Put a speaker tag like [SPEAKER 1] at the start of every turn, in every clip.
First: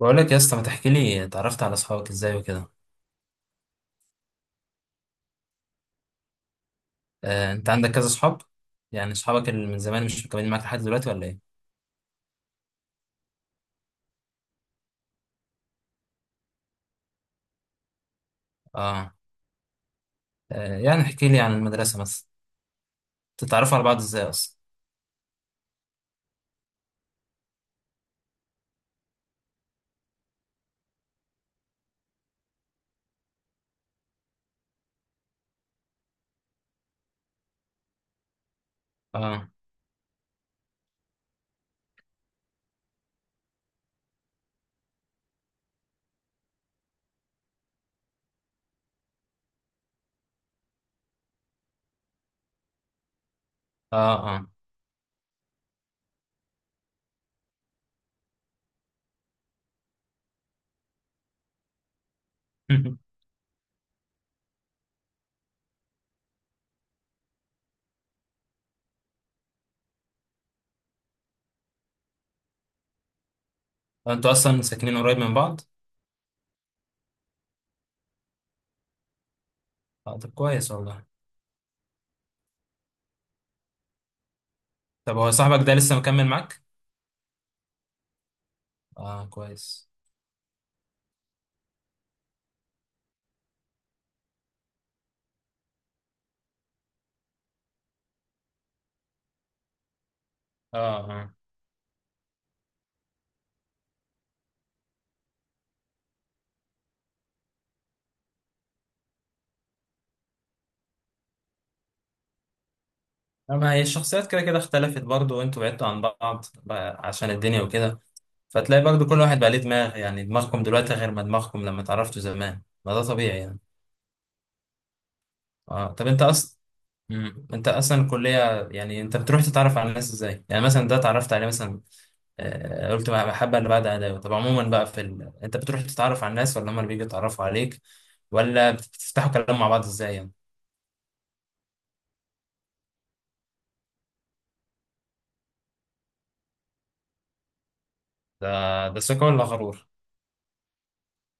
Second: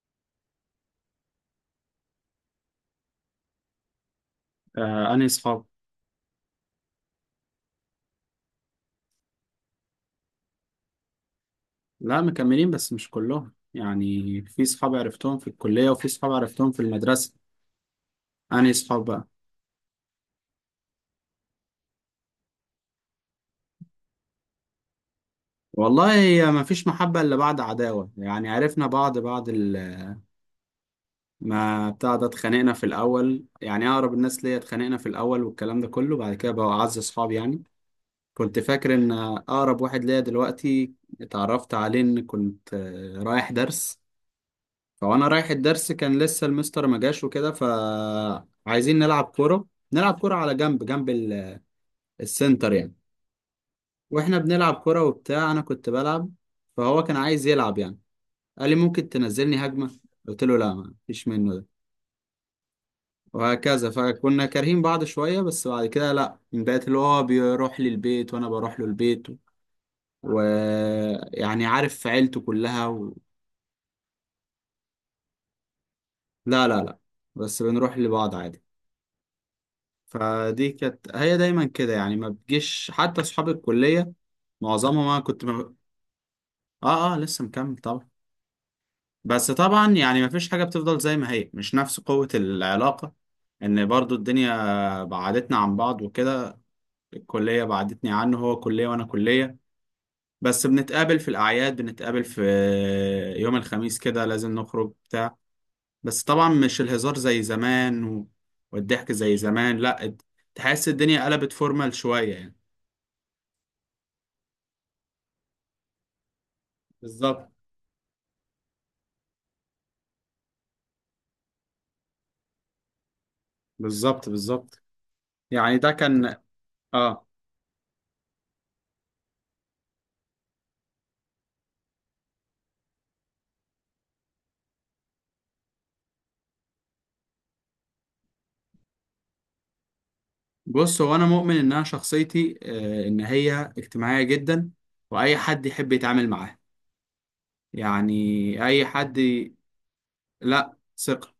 [SPEAKER 1] بقول لك يا اسطى، ما تحكي لي اتعرفت على اصحابك ازاي وكده.
[SPEAKER 2] آه، أنهي صحاب؟
[SPEAKER 1] انت عندك كذا اصحاب. يعني اصحابك اللي من زمان مش مكملين معاك لحد دلوقتي ولا ايه؟
[SPEAKER 2] لا مكملين، بس مش كلهم. يعني في صحاب عرفتهم في الكلية وفي صحاب عرفتهم في المدرسة. أنهي صحاب
[SPEAKER 1] اه.
[SPEAKER 2] بقى؟
[SPEAKER 1] يعني احكي لي عن المدرسه مثلا. تتعرفوا على بعض ازاي اصلا؟
[SPEAKER 2] والله هي ما فيش محبة إلا بعد عداوة، يعني عرفنا بعض بعد ما بتاع ده. اتخانقنا في الأول، يعني أقرب الناس ليا اتخانقنا في الأول والكلام ده كله، بعد كده بقوا أعز صحاب يعني. كنت فاكر إن
[SPEAKER 1] اه،
[SPEAKER 2] أقرب واحد ليا دلوقتي اتعرفت عليه إن كنت رايح درس. هو انا رايح الدرس، كان لسه المستر ما جاش وكده، فعايزين نلعب كوره. نلعب كوره على جنب، جنب السنتر يعني.
[SPEAKER 1] اه،
[SPEAKER 2] واحنا
[SPEAKER 1] اه.
[SPEAKER 2] بنلعب كوره وبتاع، انا كنت بلعب، فهو كان عايز يلعب يعني. قال لي ممكن تنزلني هجمه، قلت له لا ما فيش منه ده. وهكذا، فكنا كارهين بعض شويه، بس بعد كده لا، من بقيت اللي هو بيروح لي البيت وانا بروح له البيت، ويعني عارف عيلته كلها
[SPEAKER 1] انتوا اصلا ساكنين قريب من بعض؟
[SPEAKER 2] لا لا لا. بس بنروح لبعض عادي.
[SPEAKER 1] اه، طب
[SPEAKER 2] فدي
[SPEAKER 1] كويس والله.
[SPEAKER 2] كانت هي دايما كده يعني. ما بتجيش حتى اصحاب الكليه، معظمهم
[SPEAKER 1] طب
[SPEAKER 2] انا
[SPEAKER 1] هو
[SPEAKER 2] كنت
[SPEAKER 1] صاحبك ده لسه مكمل معاك؟
[SPEAKER 2] اه اه، لسه مكمل طبعا.
[SPEAKER 1] اه
[SPEAKER 2] بس
[SPEAKER 1] كويس.
[SPEAKER 2] طبعا يعني ما فيش حاجه بتفضل زي ما هي، مش نفس قوه العلاقه، ان برضو الدنيا بعدتنا عن بعض وكده. الكليه بعدتني عنه، هو كليه وانا كليه. بس
[SPEAKER 1] اه
[SPEAKER 2] بنتقابل في
[SPEAKER 1] اه.
[SPEAKER 2] الاعياد، بنتقابل في يوم الخميس كده لازم نخرج بتاع. بس طبعا مش الهزار زي زمان والضحك زي زمان لا. تحس الدنيا قلبت فورمال شويه يعني.
[SPEAKER 1] ما هي الشخصيات كده كده اختلفت برضو، وانتوا بعدتوا عن بعض بقى عشان
[SPEAKER 2] بالظبط
[SPEAKER 1] الدنيا وكده. فتلاقي برضو كل واحد بقى ليه دماغ، يعني دماغكم دلوقتي غير ما دماغكم لما اتعرفتوا زمان، ما ده طبيعي يعني.
[SPEAKER 2] بالظبط بالظبط. يعني ده
[SPEAKER 1] اه طب. انت
[SPEAKER 2] كان
[SPEAKER 1] اصلا
[SPEAKER 2] اه.
[SPEAKER 1] انت اصلا الكليه، يعني انت بتروح تتعرف على الناس ازاي؟ يعني مثلا ده اتعرفت عليه مثلا. قلت بحب اللي بعد اداء، طب عموما بقى في انت بتروح تتعرف على الناس ولا هم اللي بيجوا يتعرفوا عليك؟ ولا بتفتحوا كلام مع بعض ازاي يعني؟
[SPEAKER 2] بص، هو انا مؤمن ان انا شخصيتي آه، ان هي اجتماعيه جدا، واي حد يحب يتعامل معاه يعني.
[SPEAKER 1] ده
[SPEAKER 2] اي
[SPEAKER 1] ده
[SPEAKER 2] حد
[SPEAKER 1] ثقه ولا
[SPEAKER 2] ي-
[SPEAKER 1] غرور؟
[SPEAKER 2] لا، ثقه.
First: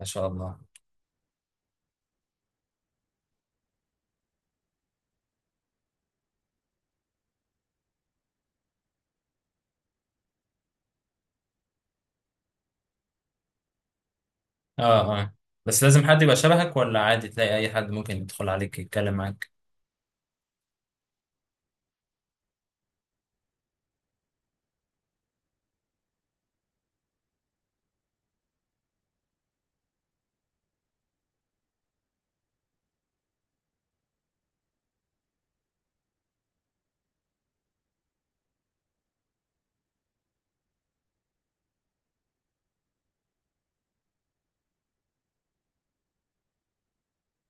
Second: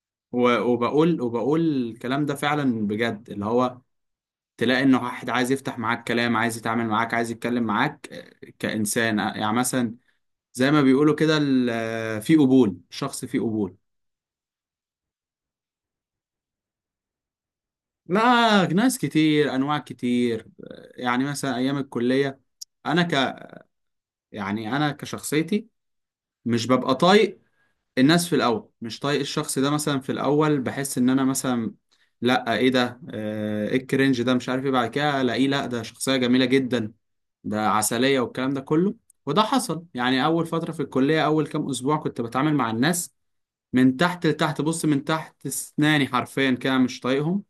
[SPEAKER 1] ما شاء الله.
[SPEAKER 2] وبقول وبقول الكلام ده فعلا بجد. اللي هو تلاقي ان واحد عايز يفتح معاك كلام، عايز يتعامل معاك، عايز يتكلم معاك كانسان. يعني مثلا زي ما بيقولوا كده في قبول، شخص فيه قبول.
[SPEAKER 1] اه اه. بس لازم حد يبقى شبهك، ولا عادي تلاقي اي حد ممكن يدخل
[SPEAKER 2] لا،
[SPEAKER 1] عليك
[SPEAKER 2] ناس
[SPEAKER 1] يتكلم
[SPEAKER 2] كتير،
[SPEAKER 1] معاك؟
[SPEAKER 2] انواع كتير. يعني مثلا ايام الكليه، انا ك يعني انا كشخصيتي مش ببقى طايق الناس في الاول. مش طايق الشخص ده مثلا في الاول، بحس ان انا مثلا لا، ايه ده، ايه الكرنج ده، مش عارف ايه. بعد كده الاقيه لا، ده شخصيه جميله جدا، ده عسليه والكلام ده كله. وده حصل يعني اول فتره في الكليه، اول كام اسبوع كنت بتعامل مع الناس من تحت لتحت. بص، من تحت اسناني حرفيا كده، مش طايقهم.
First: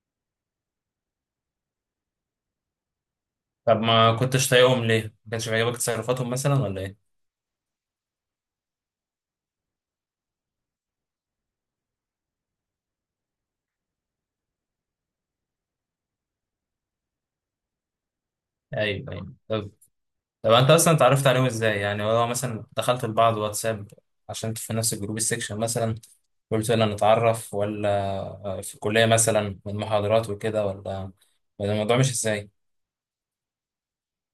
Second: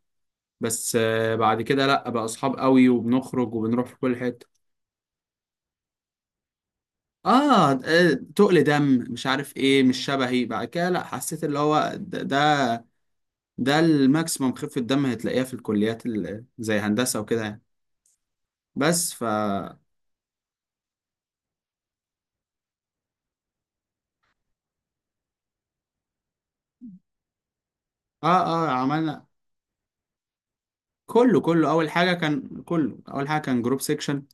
[SPEAKER 2] بس بعد كده لا، بقى اصحاب قوي وبنخرج
[SPEAKER 1] طب
[SPEAKER 2] وبنروح في
[SPEAKER 1] ما
[SPEAKER 2] كل
[SPEAKER 1] كنتش
[SPEAKER 2] حته.
[SPEAKER 1] طايقهم ليه؟ ما كانش بيعجبك تصرفاتهم مثلا ولا ايه؟
[SPEAKER 2] اه تقل دم، مش عارف ايه، مش شبهي. بعد كده لا، حسيت اللي هو ده الماكسيمم خفه دم هتلاقيها في الكليات زي هندسه وكده يعني.
[SPEAKER 1] ايوه
[SPEAKER 2] بس ف
[SPEAKER 1] ايوه طب.
[SPEAKER 2] اه.
[SPEAKER 1] طب انت اصلا اتعرفت عليهم ازاي؟ يعني هو مثلا دخلتوا لبعض واتساب عشان انتوا في نفس الجروب السكشن مثلا؟ قلت يلا نتعرف ولا؟
[SPEAKER 2] اه
[SPEAKER 1] في الكلية
[SPEAKER 2] عملنا.
[SPEAKER 1] مثلا من محاضرات وكده، ولا
[SPEAKER 2] كله كله
[SPEAKER 1] ولا
[SPEAKER 2] اول
[SPEAKER 1] الموضوع مش
[SPEAKER 2] حاجه
[SPEAKER 1] ازاي؟
[SPEAKER 2] كان كله اول حاجه كان جروب سيكشن.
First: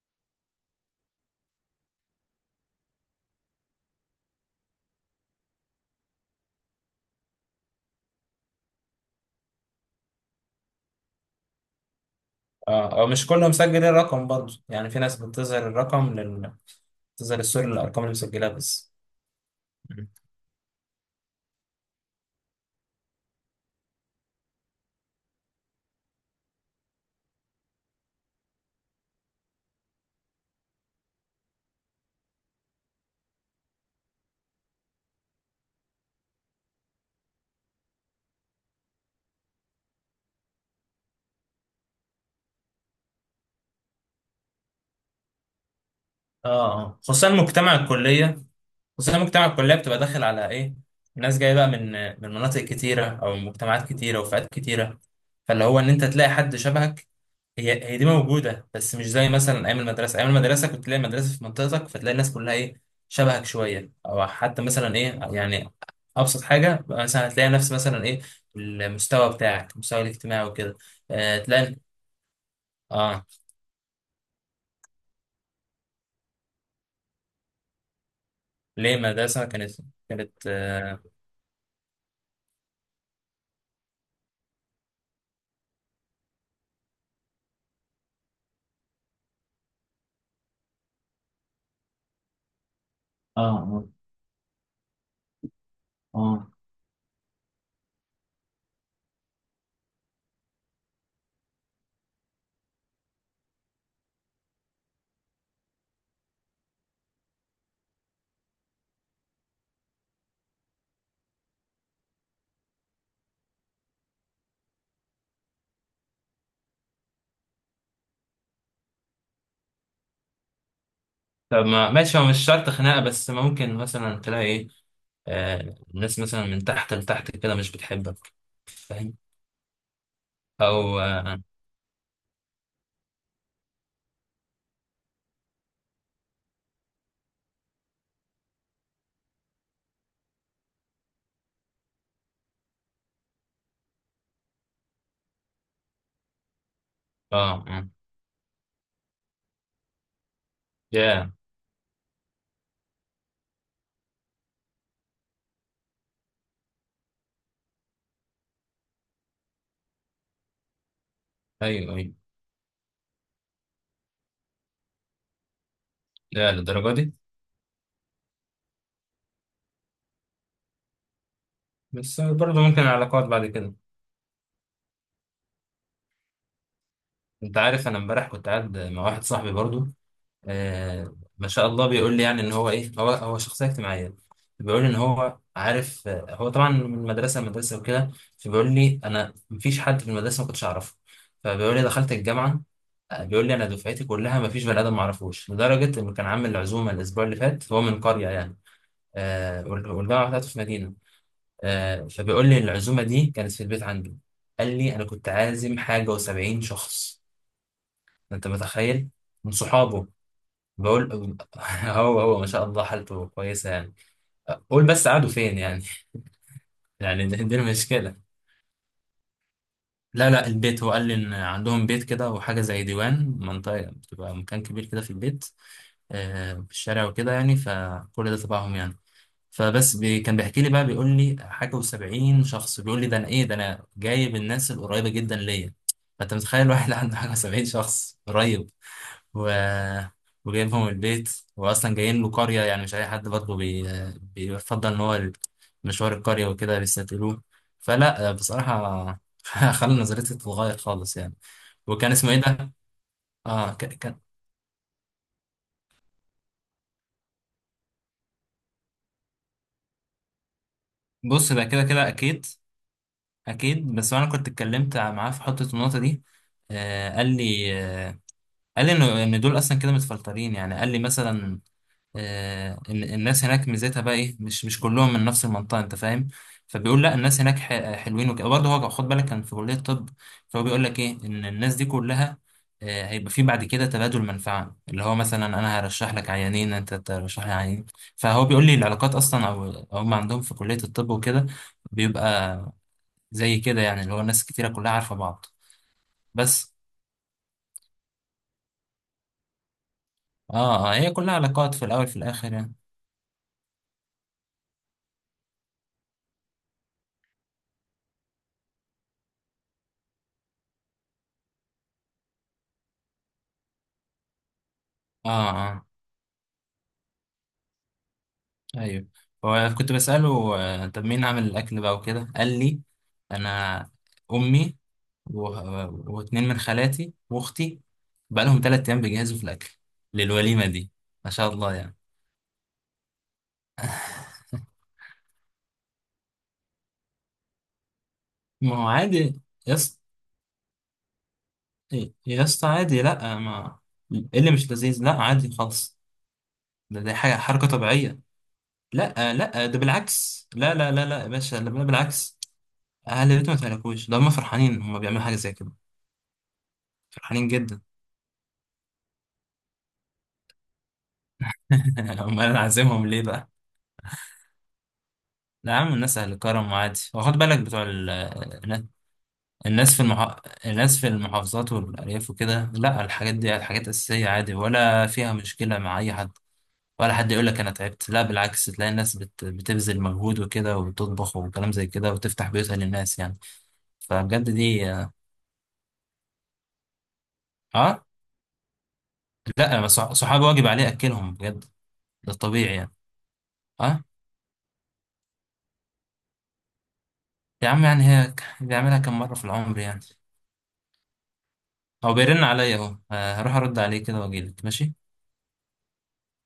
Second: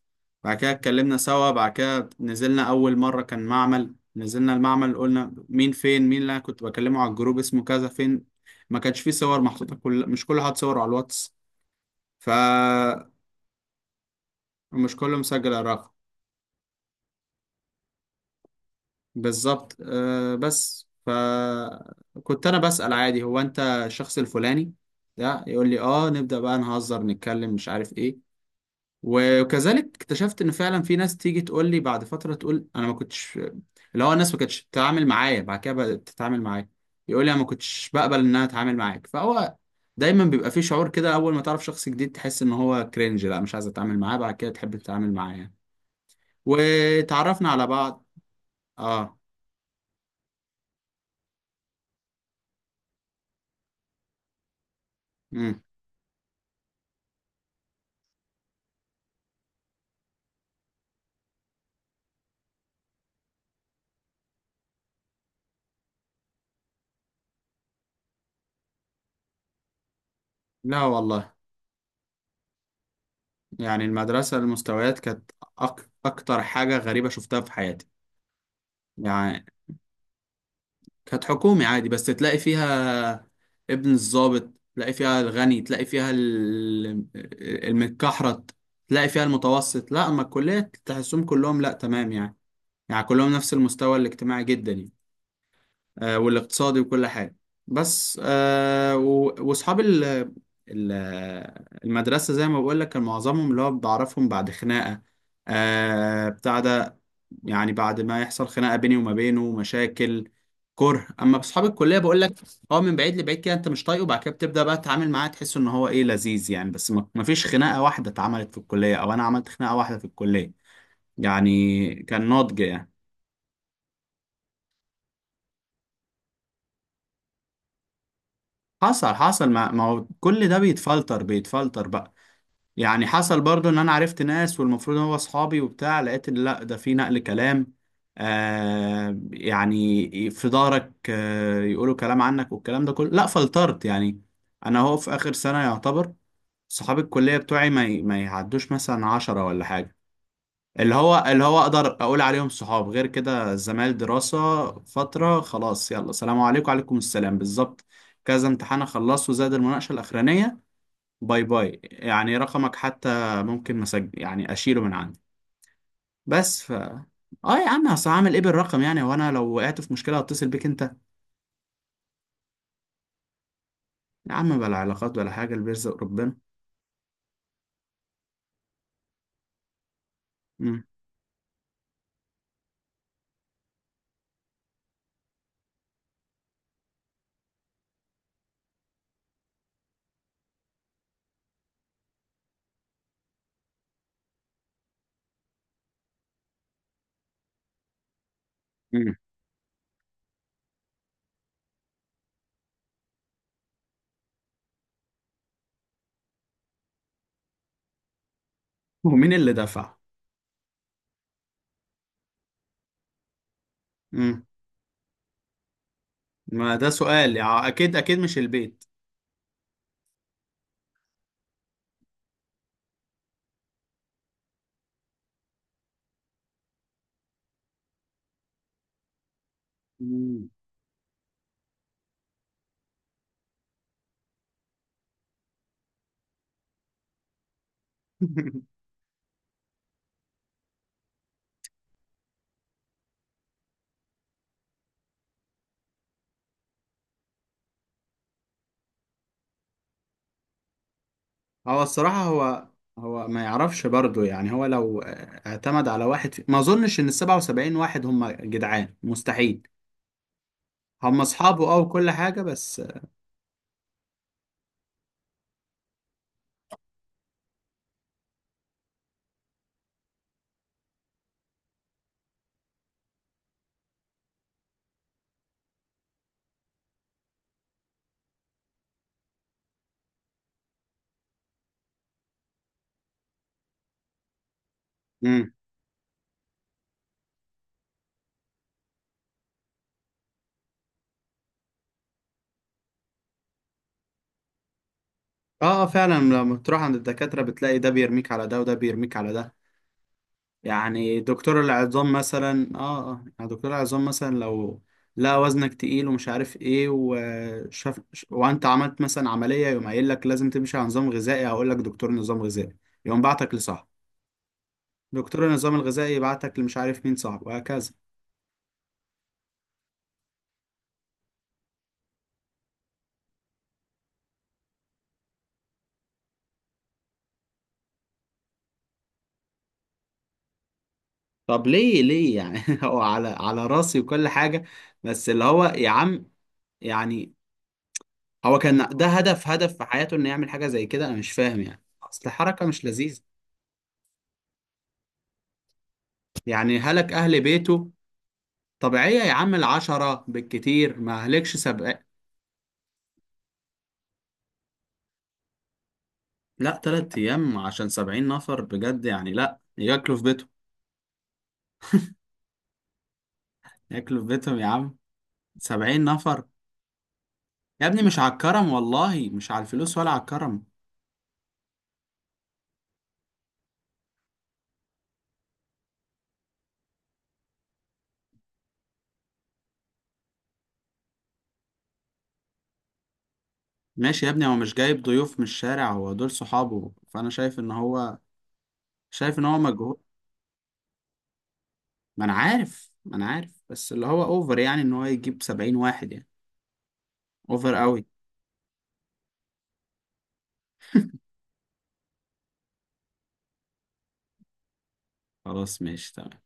[SPEAKER 2] بعد كده اتكلمنا سوا، بعد كده نزلنا أول مرة، كان معمل. نزلنا المعمل قلنا مين فين، مين اللي أنا كنت بكلمه على الجروب اسمه كذا فين. ما كانش فيه صور محطوطة، مش كل حد صور على الواتس،
[SPEAKER 1] اه،
[SPEAKER 2] فمش
[SPEAKER 1] أو مش كلهم مسجلين الرقم برضه، يعني في ناس
[SPEAKER 2] كله مسجل
[SPEAKER 1] بتظهر
[SPEAKER 2] الرقم.
[SPEAKER 1] الرقم بتظهر الصورة للأرقام اللي مسجلها بس.
[SPEAKER 2] بالظبط آه. بس فكنت أنا بسأل عادي، هو أنت الشخص الفلاني ده؟ يقول لي آه، نبدأ بقى نهزر، نتكلم مش عارف إيه. وكذلك اكتشفت ان فعلا في ناس تيجي تقول لي بعد فتره، تقول انا ما كنتش، اللي هو الناس ما كانتش بتتعامل معايا، بعد كده بدات تتعامل معايا. يقول لي انا ما كنتش بقبل ان انا اتعامل معاك. فهو دايما بيبقى في شعور كده، اول ما تعرف شخص جديد تحس ان هو كرنج، لا مش عايز اتعامل معاه، بعد كده تحب تتعامل معاه يعني.
[SPEAKER 1] اه اه، خصوصا
[SPEAKER 2] وتعرفنا على
[SPEAKER 1] مجتمع
[SPEAKER 2] بعض.
[SPEAKER 1] الكلية. بس انا
[SPEAKER 2] اه.
[SPEAKER 1] مجتمع الكليه بتبقى داخل على ايه؟ ناس جايه بقى من مناطق كتيره، او من مجتمعات كتيره وفئات كتيره.
[SPEAKER 2] امم.
[SPEAKER 1] فاللي هو ان انت تلاقي حد شبهك، هي دي موجوده، بس مش زي مثلا ايام المدرسه كنت تلاقي مدرسه في منطقتك، فتلاقي الناس كلها ايه، شبهك شويه، او حتى مثلا ايه يعني. ابسط حاجه مثلا هتلاقي نفس مثلا ايه، المستوى بتاعك، المستوى الاجتماعي وكده.
[SPEAKER 2] لا والله.
[SPEAKER 1] تلاقي. اه.
[SPEAKER 2] يعني المدرسه المستويات كانت اكتر حاجه غريبه شفتها في حياتي.
[SPEAKER 1] ليه
[SPEAKER 2] يعني
[SPEAKER 1] المدرسه كانت؟ كانت
[SPEAKER 2] كانت حكومي عادي، بس تلاقي فيها ابن الضابط، تلاقي فيها الغني، تلاقي فيها المتكحرت، تلاقي فيها المتوسط. لا اما الكلية تحسهم كلهم لا، تمام يعني. يعني كلهم نفس
[SPEAKER 1] اه
[SPEAKER 2] المستوى الاجتماعي جدا يعني،
[SPEAKER 1] اه.
[SPEAKER 2] والاقتصادي وكل حاجة. بس واصحاب ال- المدرسة زي ما بقول لك كان معظمهم اللي هو بعرفهم بعد خناقة بتاع ده. يعني بعد ما يحصل خناقة بيني وما بينه مشاكل، كره. اما بصحاب الكلية بقول لك، هو من بعيد لبعيد كده انت مش طايقه، وبعد كده بتبدأ بقى تتعامل معاه، تحس ان هو ايه، لذيذ يعني. بس ما فيش خناقة واحدة اتعملت في الكلية، او انا عملت خناقة واحدة في الكلية
[SPEAKER 1] طب ما
[SPEAKER 2] يعني.
[SPEAKER 1] ماشي، هو
[SPEAKER 2] كان
[SPEAKER 1] مش
[SPEAKER 2] ناضج
[SPEAKER 1] شرط
[SPEAKER 2] يعني.
[SPEAKER 1] خناقة، بس ممكن مثلا تلاقي ايه، الناس مثلا من تحت لتحت كده مش بتحبك.
[SPEAKER 2] حصل
[SPEAKER 1] فاهم؟
[SPEAKER 2] حصل. ما هو كل ده
[SPEAKER 1] او
[SPEAKER 2] بيتفلتر
[SPEAKER 1] اه.
[SPEAKER 2] بيتفلتر بقى. يعني حصل برضو ان انا عرفت ناس والمفروض هو اصحابي وبتاع، لقيت إن لا، ده في نقل كلام آه، يعني في ظهرك آه، يقولوا كلام عنك والكلام ده كله، لا فلترت يعني. انا هو في اخر سنة يعتبر صحاب الكلية
[SPEAKER 1] آه،
[SPEAKER 2] بتوعي
[SPEAKER 1] آه.
[SPEAKER 2] ما يعدوش مثلا 10 ولا حاجة. اللي هو
[SPEAKER 1] يا.
[SPEAKER 2] اللي هو اقدر اقول عليهم صحاب، غير كده زمايل دراسة فترة، خلاص يلا سلام عليكم وعليكم السلام، بالظبط. كذا امتحان اخلصه، زاد المناقشة الاخرانية، باي باي.
[SPEAKER 1] ايوه ايوه.
[SPEAKER 2] يعني رقمك حتى ممكن مسج يعني اشيله من عندي.
[SPEAKER 1] لا
[SPEAKER 2] بس ف
[SPEAKER 1] للدرجة دي.
[SPEAKER 2] اه. يا عم اصل هعمل ايه بالرقم يعني، وانا لو وقعت في مشكلة هتصل بيك انت.
[SPEAKER 1] بس برضه ممكن العلاقات بعد كده.
[SPEAKER 2] يا عم بلا علاقات ولا حاجة، اللي بيرزق ربنا.
[SPEAKER 1] انت عارف انا امبارح كنت قاعد مع واحد صاحبي برضه.
[SPEAKER 2] مم.
[SPEAKER 1] ما شاء الله، بيقول لي يعني ان هو ايه، هو شخصية اجتماعية. بيقول لي ان هو عارف، هو طبعا من مدرسة لمدرسة وكده. فبيقول لي انا مفيش حد في المدرسة ما كنتش اعرفه. فبيقول لي دخلت الجامعة. بيقول لي انا دفعتي كلها ما فيش بني ادم ما اعرفوش، لدرجه انه كان عامل عزومه الاسبوع اللي فات. هو من قريه يعني،
[SPEAKER 2] مم.
[SPEAKER 1] والجامعه بتاعته في مدينه. فبيقول لي العزومه دي كانت في البيت عنده. قال لي انا كنت عازم حاجه و70 شخص. انت متخيل؟
[SPEAKER 2] ومين
[SPEAKER 1] من
[SPEAKER 2] اللي دفع؟
[SPEAKER 1] صحابه. بقول هو ما شاء الله حالته كويسه يعني.
[SPEAKER 2] مم.
[SPEAKER 1] قول بس قعدوا فين يعني.
[SPEAKER 2] ما ده
[SPEAKER 1] يعني
[SPEAKER 2] سؤال
[SPEAKER 1] دي
[SPEAKER 2] يعني، اكيد اكيد
[SPEAKER 1] المشكله.
[SPEAKER 2] مش البيت.
[SPEAKER 1] لا لا، البيت. هو قال لي ان عندهم بيت كده، وحاجه زي ديوان منطقه بتبقى مكان كبير كده في البيت. في الشارع وكده يعني، فكل ده تبعهم يعني. فبس كان
[SPEAKER 2] مم.
[SPEAKER 1] بيحكي لي بقى، بيقول لي حاجة وسبعين شخص. بيقول لي ده أنا إيه ده، أنا جايب الناس القريبة جدا ليا. فأنت متخيل واحد عنده حاجة وسبعين شخص قريب، و... وجايبهم البيت. وأصلا جايين له قرية، يعني مش أي حد برضه بيفضل إن هو مشوار القرية وكده بيستقبلوه. فلا بصراحة خلى نظرتي تتغير خالص يعني.
[SPEAKER 2] هو
[SPEAKER 1] وكان
[SPEAKER 2] الصراحة
[SPEAKER 1] اسمه إيه
[SPEAKER 2] هو،
[SPEAKER 1] ده؟
[SPEAKER 2] هو ما يعرفش
[SPEAKER 1] كان.
[SPEAKER 2] برضه يعني. هو لو اعتمد على واحد ما اظنش ان ال 77 واحد هم جدعان، مستحيل. هم
[SPEAKER 1] بص
[SPEAKER 2] اصحابه
[SPEAKER 1] بقى
[SPEAKER 2] اه
[SPEAKER 1] كده كده
[SPEAKER 2] وكل حاجة
[SPEAKER 1] أكيد.
[SPEAKER 2] بس.
[SPEAKER 1] اكيد، بس انا كنت اتكلمت معاه في حته النقطه دي. قال لي آه، قال لي انه ان دول اصلا كده متفلترين يعني. قال لي مثلا ان الناس هناك ميزتها بقى ايه، مش كلهم من نفس المنطقه، انت فاهم. فبيقول لا، الناس هناك حلوين وكده برضه. هو خد بالك كان في كليه طب. فهو بيقول لك ايه، ان الناس دي كلها هيبقى في بعد كده تبادل منفعة، اللي هو مثلا
[SPEAKER 2] امم.
[SPEAKER 1] انا هرشح لك عيانين، انت ترشح لي عيانين. فهو بيقول لي العلاقات اصلا، او هم عندهم في كلية الطب وكده، بيبقى زي كده يعني، اللي هو ناس كتيرة كلها عارفة بعض.
[SPEAKER 2] اه فعلا لما
[SPEAKER 1] بس
[SPEAKER 2] تروح عند الدكاترة بتلاقي ده بيرميك على ده وده بيرميك على ده.
[SPEAKER 1] اه اه، هي
[SPEAKER 2] يعني
[SPEAKER 1] كلها
[SPEAKER 2] دكتور
[SPEAKER 1] علاقات في الأول
[SPEAKER 2] العظام
[SPEAKER 1] في الآخر
[SPEAKER 2] مثلا
[SPEAKER 1] يعني.
[SPEAKER 2] اه اه، يعني دكتور العظام مثلا لو لا وزنك تقيل ومش عارف ايه، وشاف وانت عملت مثلا عملية، يقوم قايل لك لازم تمشي على نظام غذائي. هقول لك دكتور نظام غذائي، يقوم بعتك لصاحب.
[SPEAKER 1] اه
[SPEAKER 2] دكتور النظام
[SPEAKER 1] اه
[SPEAKER 2] الغذائي يبعتك لمش عارف مين صاحبه، وهكذا.
[SPEAKER 1] أيوه. هو كنت بسأله طب مين عامل الأكل بقى وكده. قال لي أنا، أمي، و... واتنين من خالاتي وأختي. بقى لهم 3 أيام بيجهزوا في الأكل للوليمة دي. ما شاء
[SPEAKER 2] طب
[SPEAKER 1] الله يعني.
[SPEAKER 2] ليه ليه يعني هو على على راسي وكل حاجة. بس اللي هو يا عم يعني، هو
[SPEAKER 1] ما هو
[SPEAKER 2] كان ده
[SPEAKER 1] عادي
[SPEAKER 2] هدف،
[SPEAKER 1] يا
[SPEAKER 2] هدف في
[SPEAKER 1] اسطى.
[SPEAKER 2] حياته انه يعمل حاجة زي كده؟ انا مش فاهم يعني، اصل
[SPEAKER 1] يا
[SPEAKER 2] حركة
[SPEAKER 1] اسطى
[SPEAKER 2] مش
[SPEAKER 1] عادي،
[SPEAKER 2] لذيذة.
[SPEAKER 1] لأ، ما إيه اللي مش لذيذ، لأ عادي خالص.
[SPEAKER 2] يعني
[SPEAKER 1] ده
[SPEAKER 2] هلك
[SPEAKER 1] دي حاجة،
[SPEAKER 2] اهل
[SPEAKER 1] حركة
[SPEAKER 2] بيته.
[SPEAKER 1] طبيعية.
[SPEAKER 2] طبيعية يا
[SPEAKER 1] لا
[SPEAKER 2] عم
[SPEAKER 1] لا ده
[SPEAKER 2] العشرة
[SPEAKER 1] بالعكس، لا لا
[SPEAKER 2] بالكتير،
[SPEAKER 1] لا لا
[SPEAKER 2] ما
[SPEAKER 1] يا باشا،
[SPEAKER 2] هلكش
[SPEAKER 1] لا لا،
[SPEAKER 2] سبع.
[SPEAKER 1] بالعكس. اهل البيت ما تهلكوش، ده هم فرحانين، هم بيعملوا حاجه زي كده.
[SPEAKER 2] لا تلات
[SPEAKER 1] فرحانين
[SPEAKER 2] ايام
[SPEAKER 1] جدا.
[SPEAKER 2] عشان 70 نفر بجد يعني، لا ياكلوا في بيتهم.
[SPEAKER 1] امال انا عازمهم ليه بقى.
[SPEAKER 2] ياكلوا في بيتهم يا عم،
[SPEAKER 1] لا يا عم،
[SPEAKER 2] 70
[SPEAKER 1] الناس اهل
[SPEAKER 2] نفر.
[SPEAKER 1] كرم، وعادي، وخد بالك بتوع
[SPEAKER 2] يا ابني مش على الكرم، والله مش على
[SPEAKER 1] الناس
[SPEAKER 2] الفلوس
[SPEAKER 1] في
[SPEAKER 2] ولا على
[SPEAKER 1] المح...
[SPEAKER 2] الكرم.
[SPEAKER 1] الناس في المحافظات والارياف وكده. لا الحاجات دي حاجات اساسيه عادي، ولا فيها مشكله مع اي حد. ولا حد يقول لك انا تعبت، لا بالعكس تلاقي الناس بتبذل مجهود وكده، وبتطبخ، وكلام زي كده، وتفتح بيوتها للناس يعني.
[SPEAKER 2] ماشي يا ابني،
[SPEAKER 1] فبجد
[SPEAKER 2] هو مش
[SPEAKER 1] دي.
[SPEAKER 2] جايب ضيوف من الشارع، هو دول صحابه. فانا شايف ان
[SPEAKER 1] اه.
[SPEAKER 2] هو، شايف ان هو
[SPEAKER 1] لا أنا
[SPEAKER 2] مجهول.
[SPEAKER 1] صحابي واجب عليه اكلهم بجد.
[SPEAKER 2] ما انا
[SPEAKER 1] ده طبيعي يعني.
[SPEAKER 2] عارف ما انا عارف، بس
[SPEAKER 1] اه.
[SPEAKER 2] اللي هو اوفر يعني ان هو يجيب 70 واحد يعني.
[SPEAKER 1] يا
[SPEAKER 2] اوفر
[SPEAKER 1] عم يعني،
[SPEAKER 2] قوي.
[SPEAKER 1] هي بيعملها كم مره في العمر يعني. هو بيرن عليا اهو، هروح ارد عليه كده واجيلك ماشي.
[SPEAKER 2] خلاص ماشي تمام.